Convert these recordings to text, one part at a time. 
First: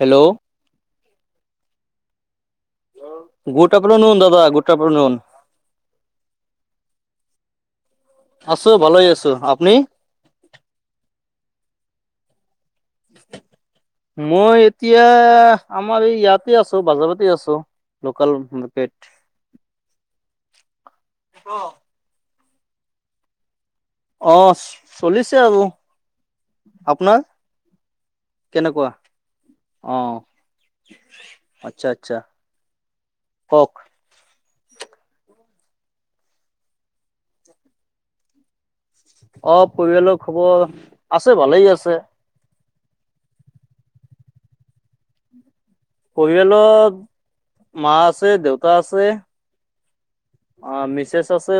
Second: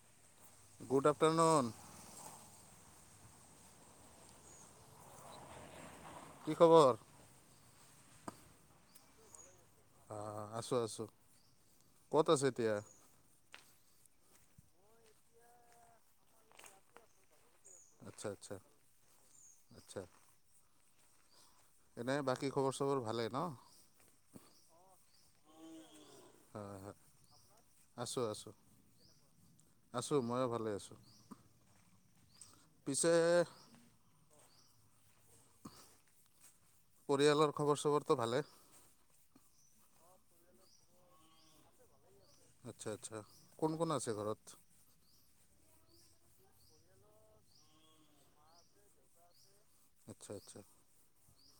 Hello! [inaudible] Good afternoon [inaudible] good afternoon দাদা good afternoon. কি খবৰ? আছোঁ ভালে হৈ আছোঁ। আপনি? আঁ, আছোঁ, আছোঁ। ক'ত আছে এতিয়া? মই এতিয়া আমাৰ এই ইয়াতে আছো বাজাৰতে আছোঁ। আচ্ছা লোকেল আচ্ছা মাৰ্কেট। আচ্ছা অঁ। এনেই বাকী খবৰ চবৰ ভালেই ন'? অঁ, চলিছে আৰু। হয় হয় আপোনাৰ আছোঁ আছোঁ কেনেকুৱা? অঁ, আছোঁ ময়ো ভালে আছোঁ আচ্ছা আচ্ছা। পিছে কওক? পৰিয়ালৰ খবৰ চবৰটো ভালে? অঁ, পৰিয়ালৰ খবৰ, আছে ভালেই আছে। আচ্ছা, আচ্ছা। কোন কোন আছে ঘৰত? পৰিয়ালত মা আছে, দেউতা আছে আচ্ছা, আচ্ছা। অঁ, মিছেছ আছে,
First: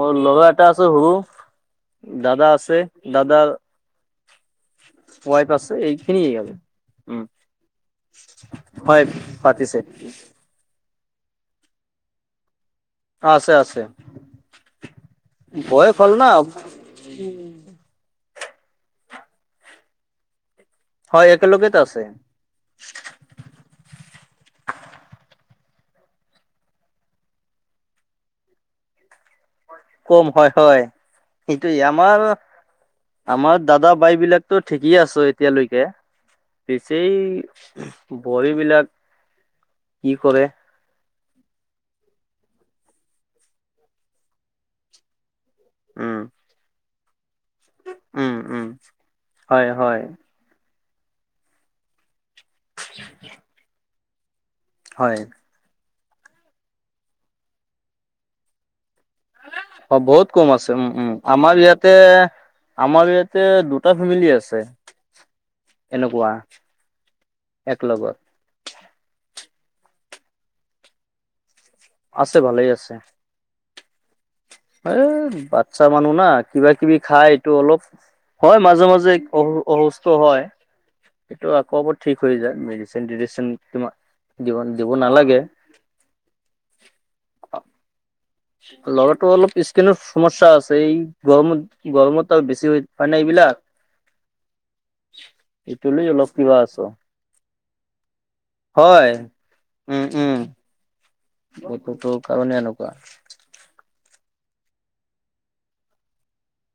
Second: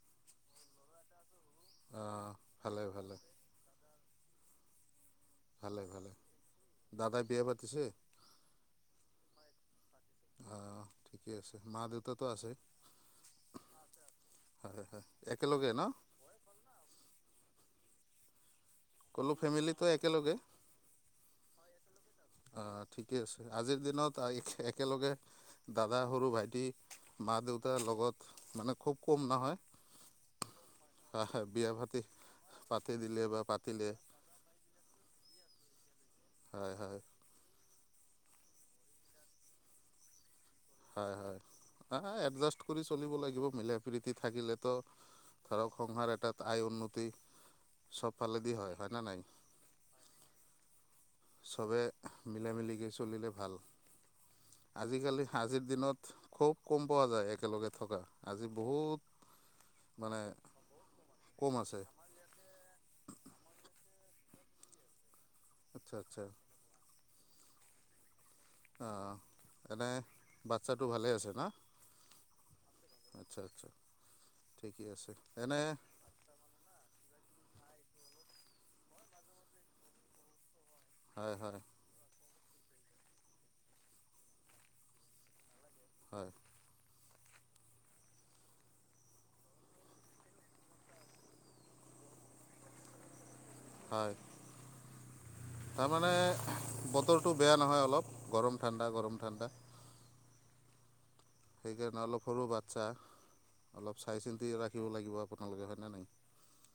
মোৰ ল'ৰা এটা আছে, সৰু আহ দাদা আছে, ভালে ভালে দাদাৰ ৱাইফ আছে ভালে ভালে এইখিনি আৰু দাদাই উম। বিয়া পাতিছে হয়, পাতিছে। আঁ, ঠিকে আছে। মা-দেউতাতো আছে? আছে, আছে হয় হয় একেলগে বয়স হ'ল ন'। ক'লো ফেমিলিটো একেলগে? হয়, একেলগতে আছে। অঁ, ঠিকে আছে। আজিৰ দিনত আ একে একেলগে দাদা, সৰু ভাইটি, মা-দেউতাৰ লগত মানে খুব কম নহয়? কম হয়, হয়। আহ, বিয়া সেইটোৱে পাতি আমাৰ, পাতি দিলে বা আমাৰ পাতিলে দাদা, বাই বিলাক টো ঠিকেই আছোঁ এতিয়ালৈকে। হয় পিছে হয় এই বোৱাৰীবিলাক কি কৰে। হয়, হয়। আঁ এডজাষ্ট কৰি চলিব লাগিব। মিলা-প্ৰীতি থাকিলেতো ধৰক সংসাৰ উম এটাত আয় উন্নতি উম চবফালেদি উম হয়। হয় নে নাই? হয় হয় চবে মিলা-মিলিকে চলিলে ভাল। হয় আজিকালি আজিৰ দিনত খুব কম পোৱা যায় একেলগে থকা। আজি বহুত অ, মানে বহুত কম আছে উম, উম। কম আমাৰ আছে ইয়াতে আমাৰ ইয়াতে দুটা ফেমিলি আছে আচ্ছা আচ্ছা এনেকুৱা একলগত। অঁ, এনেই বাচ্ছাটো ভালে আছে ন'? আছে, ভালেই আছে। আচ্ছা, আচ্ছা ঠিকে এ আছে। এনে বাচ্ছা মানুহ না কিবা-কিবি খাই এইটো অলপ হয়, মাজে মাজে অসু অসুস্থ হয়। হয় এইটো হয় আকৌ ব ঠিক হৈ যায়। মেডিচিন-টেডিচিন তোমা দিব দিব নালাগে। হয়। লগৰটো অলপ স্কিনৰ সমস্যা আছে। এই গৰমত, গৰমতটো আৰু বেছি হয়, মানে এইবিলাক। হয়। [inaudible] এইটো লৈ তাৰমানে অলপ কিবা আছো বতৰটো বেয়া নহয় অলপ গৰম ঠাণ্ডা হয় গৰম ঠাণ্ডা। উম, হুম। সেইকাৰণে অলপ সৰু বাচ্ছা এনেকুৱা অলপ চাই চিন্তি ৰাখিব লাগিব আপোনালোকে হয়নে নাই।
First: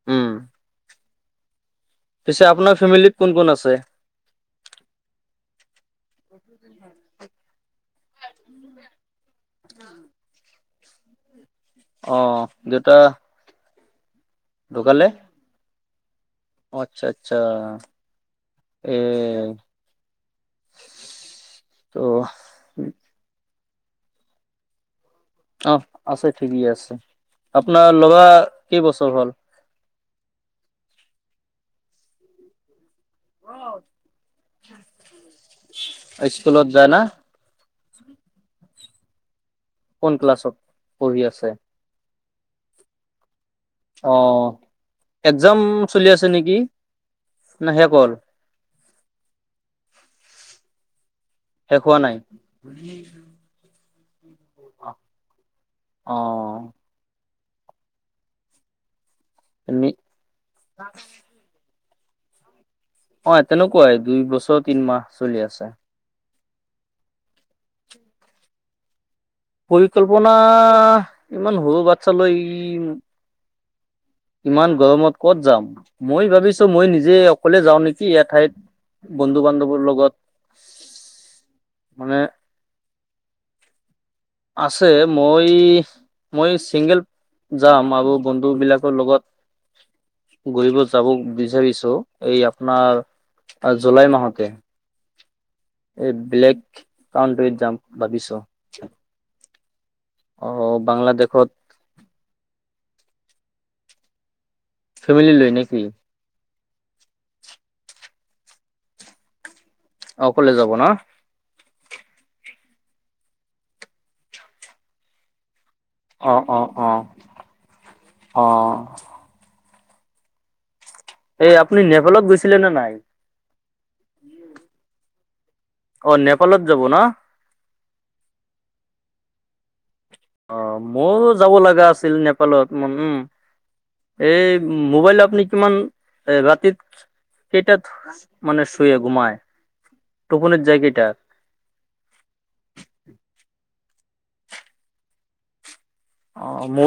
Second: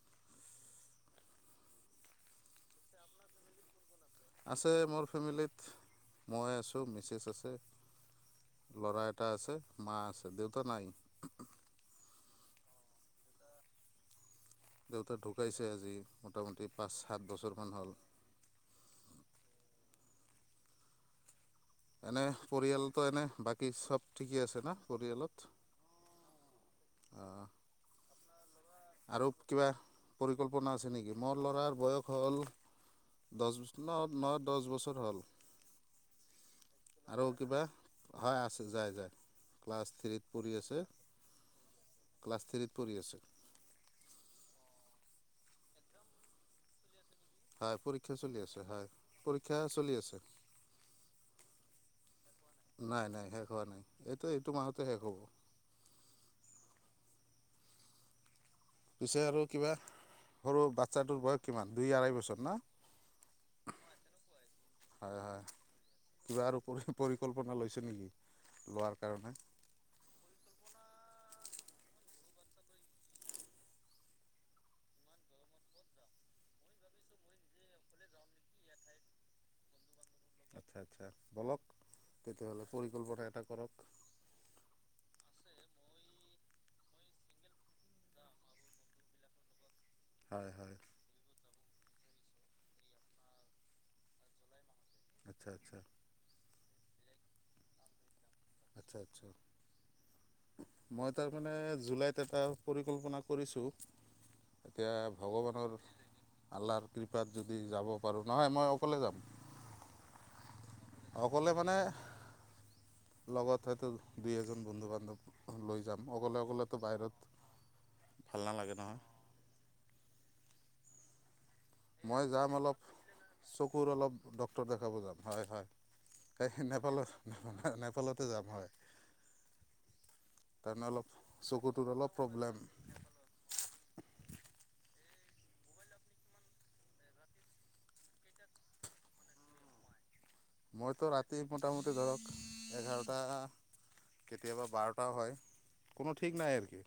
উম। পিছে আপোনাৰ ফেমিলিত কোন কোন আছে? আছে মোৰ ফেমিলিত মই আছোঁ মিছেছ আছে ল'ৰা এটা আছে মা আছে। দেউত নাই। অ', দেউতা ঢুকালে দেউতা ঢুকাইছে আজি মোটামুটি পাঁচ আচ্ছা সাত আচ্ছা বছৰমান হ'ল। এ। ত' এনে পৰিয়ালতো এনে বাকী চব ঠিকেই আছে না পৰিয়ালত? অহ আছে ঠিকেই আছে। অঁ'। আপোনাৰ ল'ৰা। কেইবছৰ আৰু হ'ল কিবা পৰিকল্পনা আছে নেকি মোৰ ল'ৰাৰ বয়স হ'ল দহ ন ন দহ বছৰ হ'ল স্কুলত যায় না আৰু কিবা? হয় আছে যায় যায় ক্লাছ কোন থ্ৰীত ক্লাছত পঢ়ি আছে। পঢ়ি আছে ক্লাছ থ্ৰ্ৰীত পঢ়ি আছে। অ একজাম চলি আছে নেকি। না হয় শেষ হ'ল পৰীক্ষা চলি আছে হয় পৰীক্ষা চলি আছে। শেষ হোৱা নাই নাই নাই শেষ হোৱা নাই এইটো এইটো মাহতে শেষ হ'ব। অ। পিছে আৰু কিবা এনে সৰু বাচ্ছাটোৰ বয়স কিমান দুই আঢ়াই বছৰ ন। অ তেনেকুৱাই দুই বছৰ তিনমাহ চলি হয় আছে। কিবা আৰু পৰি পৰিকল্পনা লৈছে নেকি লোৱাৰ কাৰণে। পৰিকল্পনা ইমান সৰু বাচ্ছ লৈ ই। ইমান গৰমত ক'ত যাম। মই ভাবিছো মই নিজে অকলে যাওঁ নেকি এঠাইত বন্ধু বান্ধৱৰ লগত। আচ্ছা আচ্ছা বলক মানে তেতিয়াহ'লে পৰিকল্পনা এটা কৰক। আছে মই। মই চিংগল যাম আৰু বন্ধু বিলাকৰ লগত। হয় হয় ঘৰিব যাব বিচাৰিছো এই আপোনাৰ জুলাই মাহতে। আচ্ছা আচ্ছা। এই ব্লেক কাউণ্টিত যাম ভাবিছো। আচ্ছা আচ্ছা। অ মই বাংলাদেশত তাৰমানে জুলাইত এটা পৰিকল্পনা কৰিছোঁ। এতিয়া ফেমিলি লৈ ভগৱানৰ। নেকি আল্লাৰ কৃপাত যদি যাব পাৰোঁ নহয় মই অকলে যাম। অকলে যাব ন। অকলে মানে লগত হয়তো দুই এজন বন্ধু বান্ধৱ লৈ যাম। অ অকলে অ অকলেতো অ বাহিৰত ভাল অ নালাগে নহয়। এই আপনি। মই যাম অলপ চকুৰ অলপ ডাক্তৰক দেখাব যাম। হয় হয়। অ নেপালত এই যাব ন নেপালৰ, নেপালতে যাম হয়। অঁ, তাৰমানে অলপ মও যাব লগা চকুটোৰ অলপ আছিল প্ৰব্লেম নেপালত মান, উম। এই মোবাইল আপুনি কিমান এ ৰাতিত সেইটাত মানে শুয়ে ঘোমায়? মইতো ৰাতি মোটামুটি ধৰক এঘাৰটা কেতিয়াবা বাৰটাও হয়। কোনো ঠিক নাই অঁ' আৰু ম কি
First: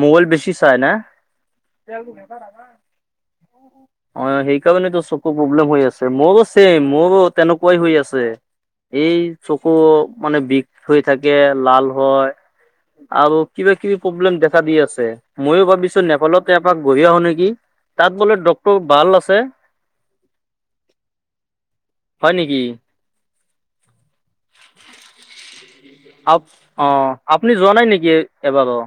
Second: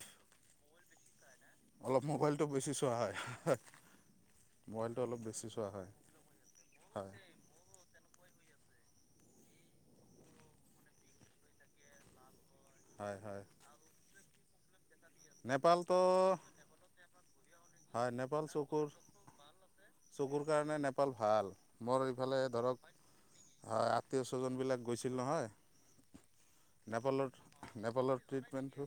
মোবইল বেছি চাই না? অলপ মোবাইলটো বেছি চোৱা হয় অঁ, সেইকাৰণে মোবাইলটো তোৰ অলপ চকু বেছি চোৱা প্ৰব্লেম হৈ হয় আছে। মোৰো চেইম হয় মোৰো তেনেকুৱাই হৈ আছে। এই চকু মানে বিষ হৈ থাকে, লাল হয়। হয় আৰু হয় কিবা কিবি প্ৰব্লেম দেখা দি আছে, মইয়ো নেপালটো ভাবিছো নেপালত এপাক ঘূঢ়ি আহো নেকি। হয়, তাত বোলে নেপাল ডক্তৰ চুকুৰ। ভাল আছে চকুৰ কাৰণে নেপাল ভাল। মোৰ হয় এইফালে নেকি ধৰক [unintelligible] ছ্বজনবিলাক গৈছিল নহয় আপ অ নেপালৰ আপুনি যোৱা নাই নেকি নেপালৰ এবাৰো ট্ৰিটমেণ্টটো।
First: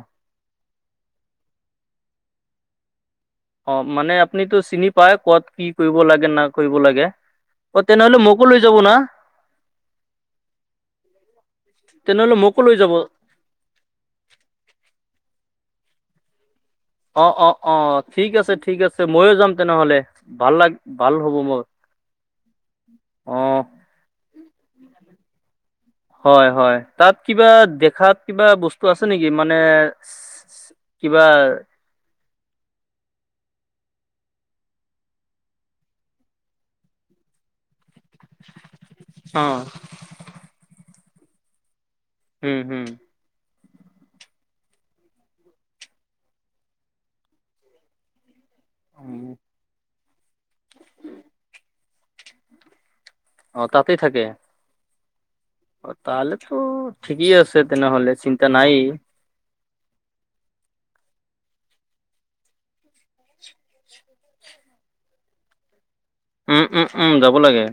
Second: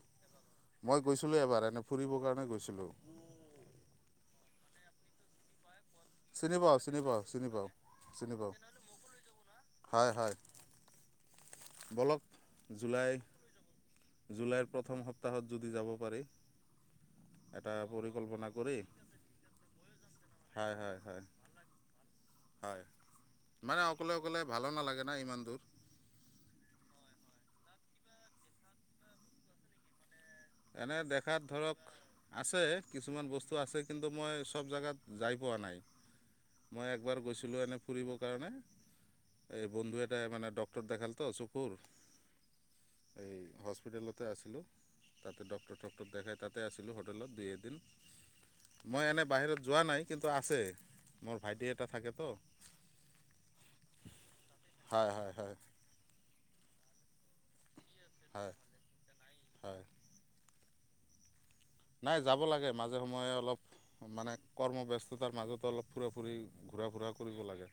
মই গৈছিলোঁ এবাৰ এনেই ফুৰিবৰ কাৰণে গৈছিলোঁ। অঁ মানে আপুনিটো চিনি পায় ক'ত কি কৰিব লা চিনি কৰিব পাওঁ চিনি লাগে। পাওঁ চিনি পাওঁ অঁ, তেনেহ'লে চিনি মোকো পাওঁ লৈ যাব না। হয় হয়, বলক তেনেহলে মোকো লৈ যাব জুলাই জুলাইৰ প্ৰথম সপ্তাহত যদি যাব পাৰি। এটা অহ-অহ-অহ' ঠিক পৰিকল্পনা আছে কৰি ঠিক আছে, মইয়ো যাম তেনেহ'লে। ভাল লাগ হয় হয় ভাল হয় হ'ব মোৰ। হয় অ মানে অকলে অকলে ভালো নালাগে না ইমান দূৰ। হয় হয়, তাত কিবা দেখাত কিবা বস্তু আছে নেকি মানে এনে কিবা দেখাত ধৰক আছে কিছুমান বস্তু আছে কিন্তু মই চ'ব জেগাত যাই পোৱা নাই। মই একবাৰ গৈছিলো এনেই ফুৰিবৰ কাৰণে অ এই বন্ধু এটাই মানে ডক্টৰত দেখাল তো চকুৰ হুম হুম। এই হস্পিটেলতে আছিলোঁ। তাতে ডক্টৰ থক্টৰ দেখাই তাতে আছিলোঁ হোটেলত দুই এদিন। মই এনে অ বাহিৰত যোৱা নাই কিন্তু আছে মোৰ ভাইটি এটা থাকে তো। অঁ তাতেই থাকে? হয় হয় হয়। অঁ' তালেতো ঠিকেই আছে তেনেহ'লে চিন্তা হয় নাই। হয়। নাই যাব লাগে মাজে সময়ে অলপ মানে কৰ্মব্যস্ততাৰ মাজতো অলপ ফুৰা ফুৰি উম উম ঘূৰা উম ফুৰা যাব কৰিব লাগে।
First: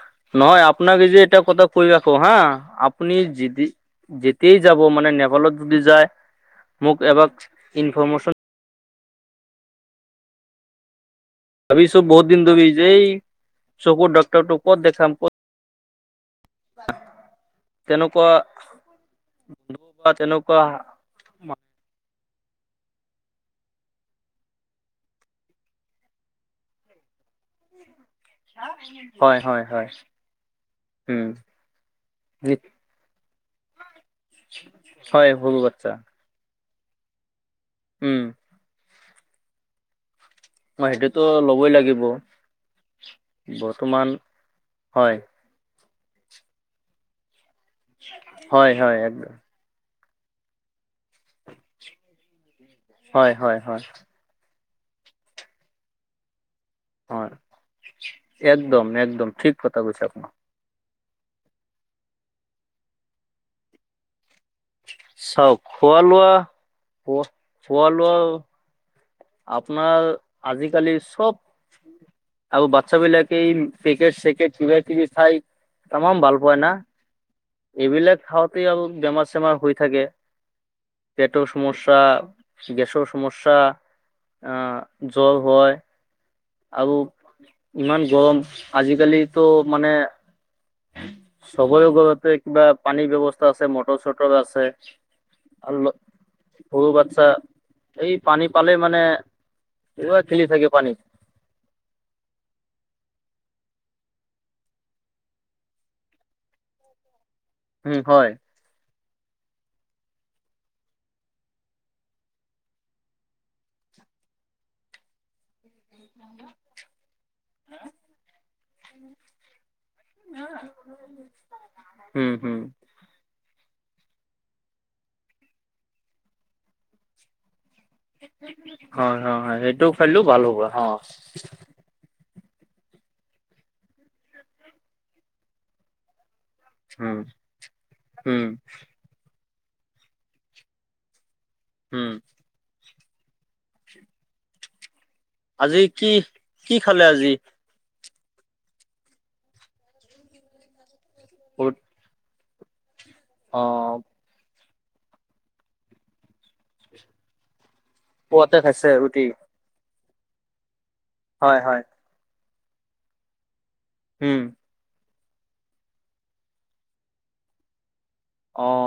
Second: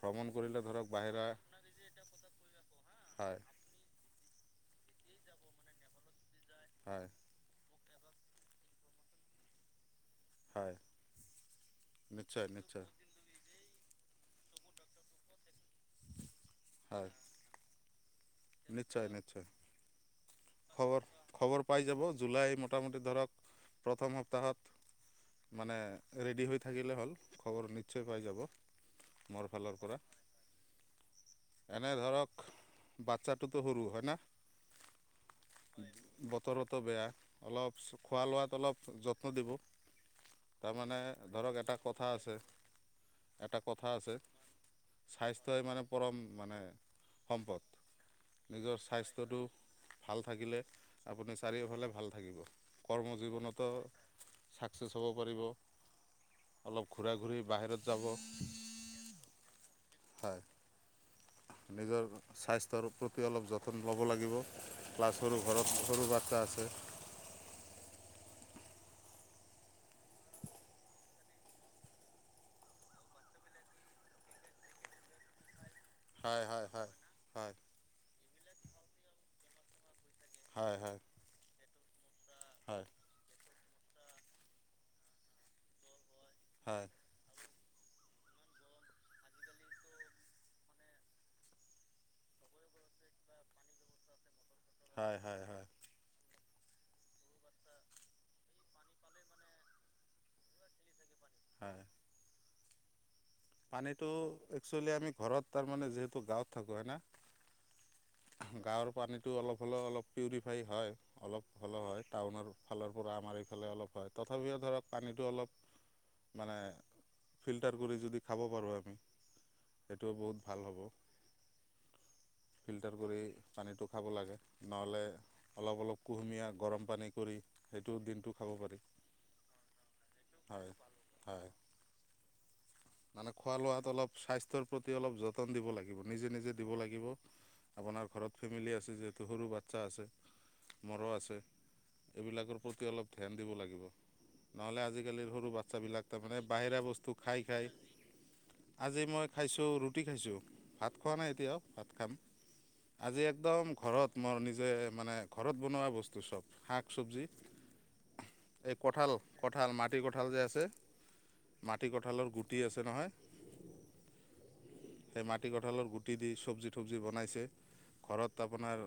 ভ্ৰমণ কৰিলে নহয় ধৰক আপোনাক যে বাহিৰা এটা কথা কৈ ৰাখো হা' আপনি হয় যিদি যেতিয়াই যাব মানে নেপালত যদি যায় মোক হয় এক ইনেশ্যন হয়। ভাবিছো বহুত দিন নিশ্চয় ধৰি নিশ্চয় এই চকুৰ ডক্টৰটো ক'ত দেখাম, ক'ত তেনেকুৱা নিশ্চয়-নিশ্চয়। [unintelligible] খবৰ খবৰ পাই যাব জুলাই মোটামুটি ধৰক প্ৰথম সপ্তাহত মানে ৰেডি হৈ থাকিলে হ'ল খবৰ নি নিশ্চয় পাই যাব হয় মোৰ হয় ফালৰ হয় পৰা উম এনে ধৰক বাচ্ছাটোতো সৰু হয়নে হয় সৰু বাচ্ছা বতৰতো বেয়া অলপ উম খোৱা লোৱাত অলপ যত্ন দিব মই তাৰমানে সেইটোতো ধৰক ল'বই এটা লাগিব কথা আছে এটা কথা বৰ্তমান আছে হয় স্বা স্থ্যই মানে পৰম মানে সম্পদ হয় নিজৰ হয় একদম স্বাস্থ্যটো ভাল থাকিলে আপুনি চাৰিওফালে ভাল থাকিব কৰ্ম হয় হয় জীৱনতো হয় ছাকচেছ হ'ব পাৰিব অলপ ঘূৰা হয় ঘূৰি বাহিৰত যাব একদম একদম ঠিক কথা কৈছে আপোনাৰ হয় নিজৰ স্বাস্থ্যৰ প্ৰতি অলপ যতন ল'ব লাগিব ক্লাছৰো চাওক ঘৰত খোৱা সৰু লোৱা বাচ্ছা আছে খোৱা খোৱা লোৱাও আপোনাৰ আজিকালি চব আৰু বাচ্ছা বিলাকে এই পেকেট চেকেট কিবা কিবি খাই তামাম ভাল হয় পাই হয় না হয় হয় এইবিলাক খাওঁতে আৰু বেমাৰ চেমাৰ হৈ থাকে হয় হয় পেটৰ সমস্যা হয় গেছৰ সমস্যা অ' জ্বৰ হয় হয় আৰু ইমান গৰম আজিকালিতো মানে চবৰে ঘৰতে কিবা পানীৰ ব্যৱস্থা আছে মটৰ চটৰ আছে। হয় হয় হয় আৰু সৰু বাচ্ছা এই পানী পালে মানে একেবাৰে খেলি থাকে পানীত। হয়। পানীটো একচুৱেলি আমি ঘৰত তাৰমানে যিহেতু গাঁৱত থাকো হয় না উম হয়। গাঁৱৰ পানীতো অলপ হ'লেও অলপ পিউৰিফাই হয়। অলপ হ'লেও হয় টাউনৰ ফালৰ পৰা আমাৰ এইফালে অলপ হয় তথাপিও ধৰক পানীতো অলপ মানে ফিল্টাৰ কৰি যদি খাব পাৰো আমি সেইটো বহুত ভাল হ'ব। উম হম। ফিল্টাৰ কৰি পানীটো খাব লাগে নহ'লে অলপ অলপ কুহুমীয়া গৰম পানী কৰি সেইটো দিনটো খাব পাৰি হয় হয় হয় সেইটো খেলিলেও ভাল হ'ব অ হয় হয়। মানে খোৱা লোৱাত অলপ স্বাস্থ্যৰ প্ৰতি অলপ যত্ন দিব লাগিব নিজে নিজে দিব লাগিব উম আপোনাৰ ঘৰত উম ফেমিলি আছে যিহেতু সৰু বাচ্ছা আছে মোৰো আছে উম এইবিলাকৰ প্ৰতি অলপ ধ্যান দিব লাগিব নহ'লে আজি কালিৰ সৰু আজি বাচ্ছাবিলাক কি তাৰমানে কি বাহিৰা খালে বস্তু আজি খায় খায় আজি মই খাইছো ৰুটি খাইছো ভাত খোৱা নাই এতিয়াও ভাত খাম। আজি অ একদম ঘৰত মোৰ নিজে মানে ঘৰত বনোৱা বস্তু চব শাক চবজি। পুৱাতে এই খাইছে কঁঠাল ৰুটি কঁঠাল মাটিকঁঠাল যে আছে হয় হয় মাটি ক‍ঁ ঠালৰ গুটি আছে নহয় হুম। সেই মাটিকঁঠালৰ গুটি দি চব্জি তবজি বনাইছে ঘৰত অ আপোনাৰ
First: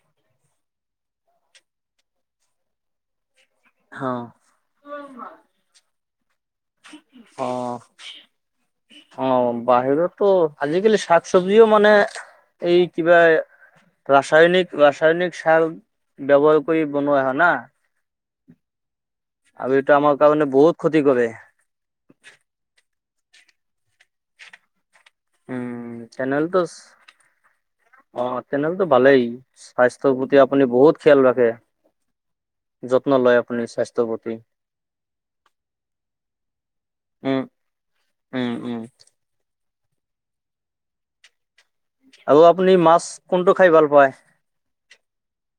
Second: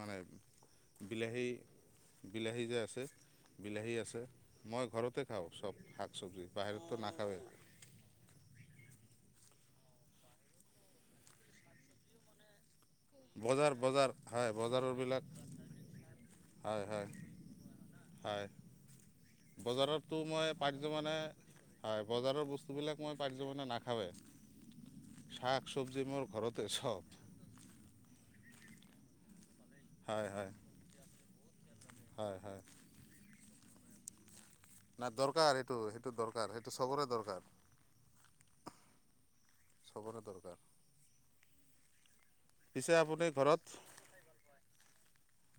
মানে বিলাহী বিলাহী যে আছে বিলাহী অ আছে মই ঘৰতে খাও চব শাক চবজি। বাহিৰততো নাখাওঁৱেই অ। অ বাহিৰতো আজিকালি শাক চবজিও মানে এই কিবা বজাৰ বজাৰ হয় ৰাসায়নিক বজাৰৰবিলাক ৰাসায়নিক চাল ব্যৱহাৰ কৰি বনোৱা হয় না। হয় আৰু এইটো আমাৰ বজাৰতো কাৰণে মই বহুত [unintelligible] ক্ষতি মানে কৰে হয় বজাৰৰ বস্তুবিলাক মই পাৰিলে মানে নাখাৱে। শাক উম চবজি মোৰ ঘৰতে তেনেহলেতো চব। অ তেনেহলেতো ভালেই স্বাস্থ্যৰ হয় প্ৰতি হয় আপুনি বহুত খেয়াল ৰাখে। হয় হয়। যত্ন লয় আপুনি স্বাস্থ্য প্ৰতি। না দৰকাৰ সেইটো সেইটো দৰকাৰ সেইটো চবৰে উম দৰকাৰ। উম উম। চবৰে দৰকাৰ। আৰু আপুনি পিছে মাছ কোনটো খাই ভাল পায়?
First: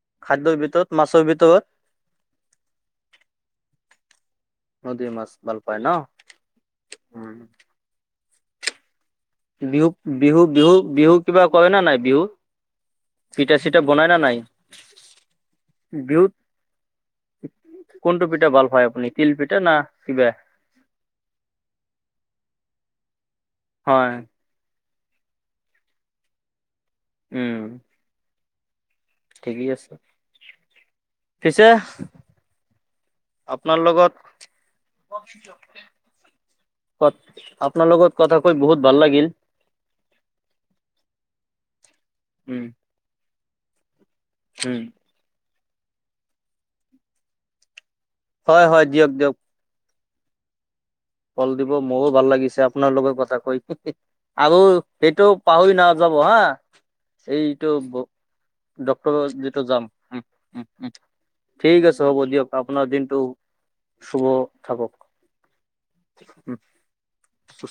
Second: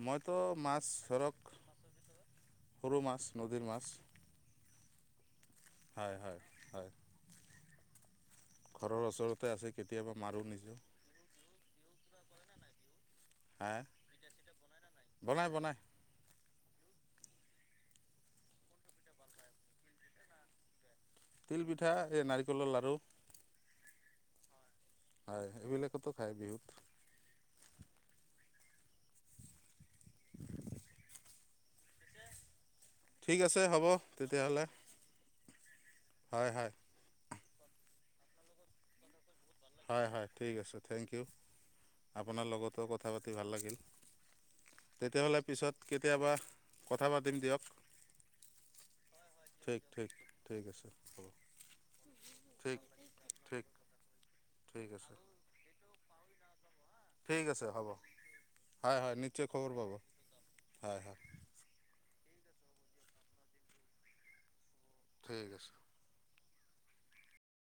মইত খাদ্যৰ মাছ ভিতৰত মাছৰ ধৰক ভিতৰত সৰু মাছ নদীৰ মাছ। নদীৰ মাছ ভাল পায় ন হয় হয় হয়। উম ঘৰৰ ওচৰত বিহু বিহু বিহু বিহু কৰে নে নাই বিহু? পিঠা চিটা বনাই না নাই? বনায় বনায়। বিহুত কোনটো পিঠা ভাল পাই আপুনি তিল পিঠা না কিবা? তিলপিঠা এই নাৰিকলৰ লাড়ু। হয়। হয় এইবিলাকতো খায় বিহুত। উম। ঠিকেই আছে। পিছে ঠিক আছে আপোনাৰ হ'ব লগত তেতিয়াহ'লে হয় হয় ক আপোনাৰ লগত কথা কৈ বহুত ভাল লাগিল। হয় হয় ঠিক আছে, থেংক ইউ, আপোনাৰ লগতো কথা পাতি ভাল লাগিল। হুম তেতিয়াহ'লে পিছত কেতিয়াবা কথা পাতিম দিয়ক। হয় হয় দিয়ক দিয়ক। ঠিক ঠিক। ঠিক আছে হ'ব। ফল দিব মোৰো ভাল লাগিছে ঠিক আপোনাৰ লগৰ কথা কৈ ঠিক হিহি আৰু ঠিক আছে সেইটো পাহৰি নাযাব হা। ঠিক আছে এইটো হ'ব ব হয় হয় ডক্টৰ নিশ্চয় যিটো খবৰ যাম পাব উম উম। হয় হয় ঠিক আছে হ'ব দিয়ক আপোনাৰ দিনটো শুভ থাকক। ঠিক আছে। [unintelligible]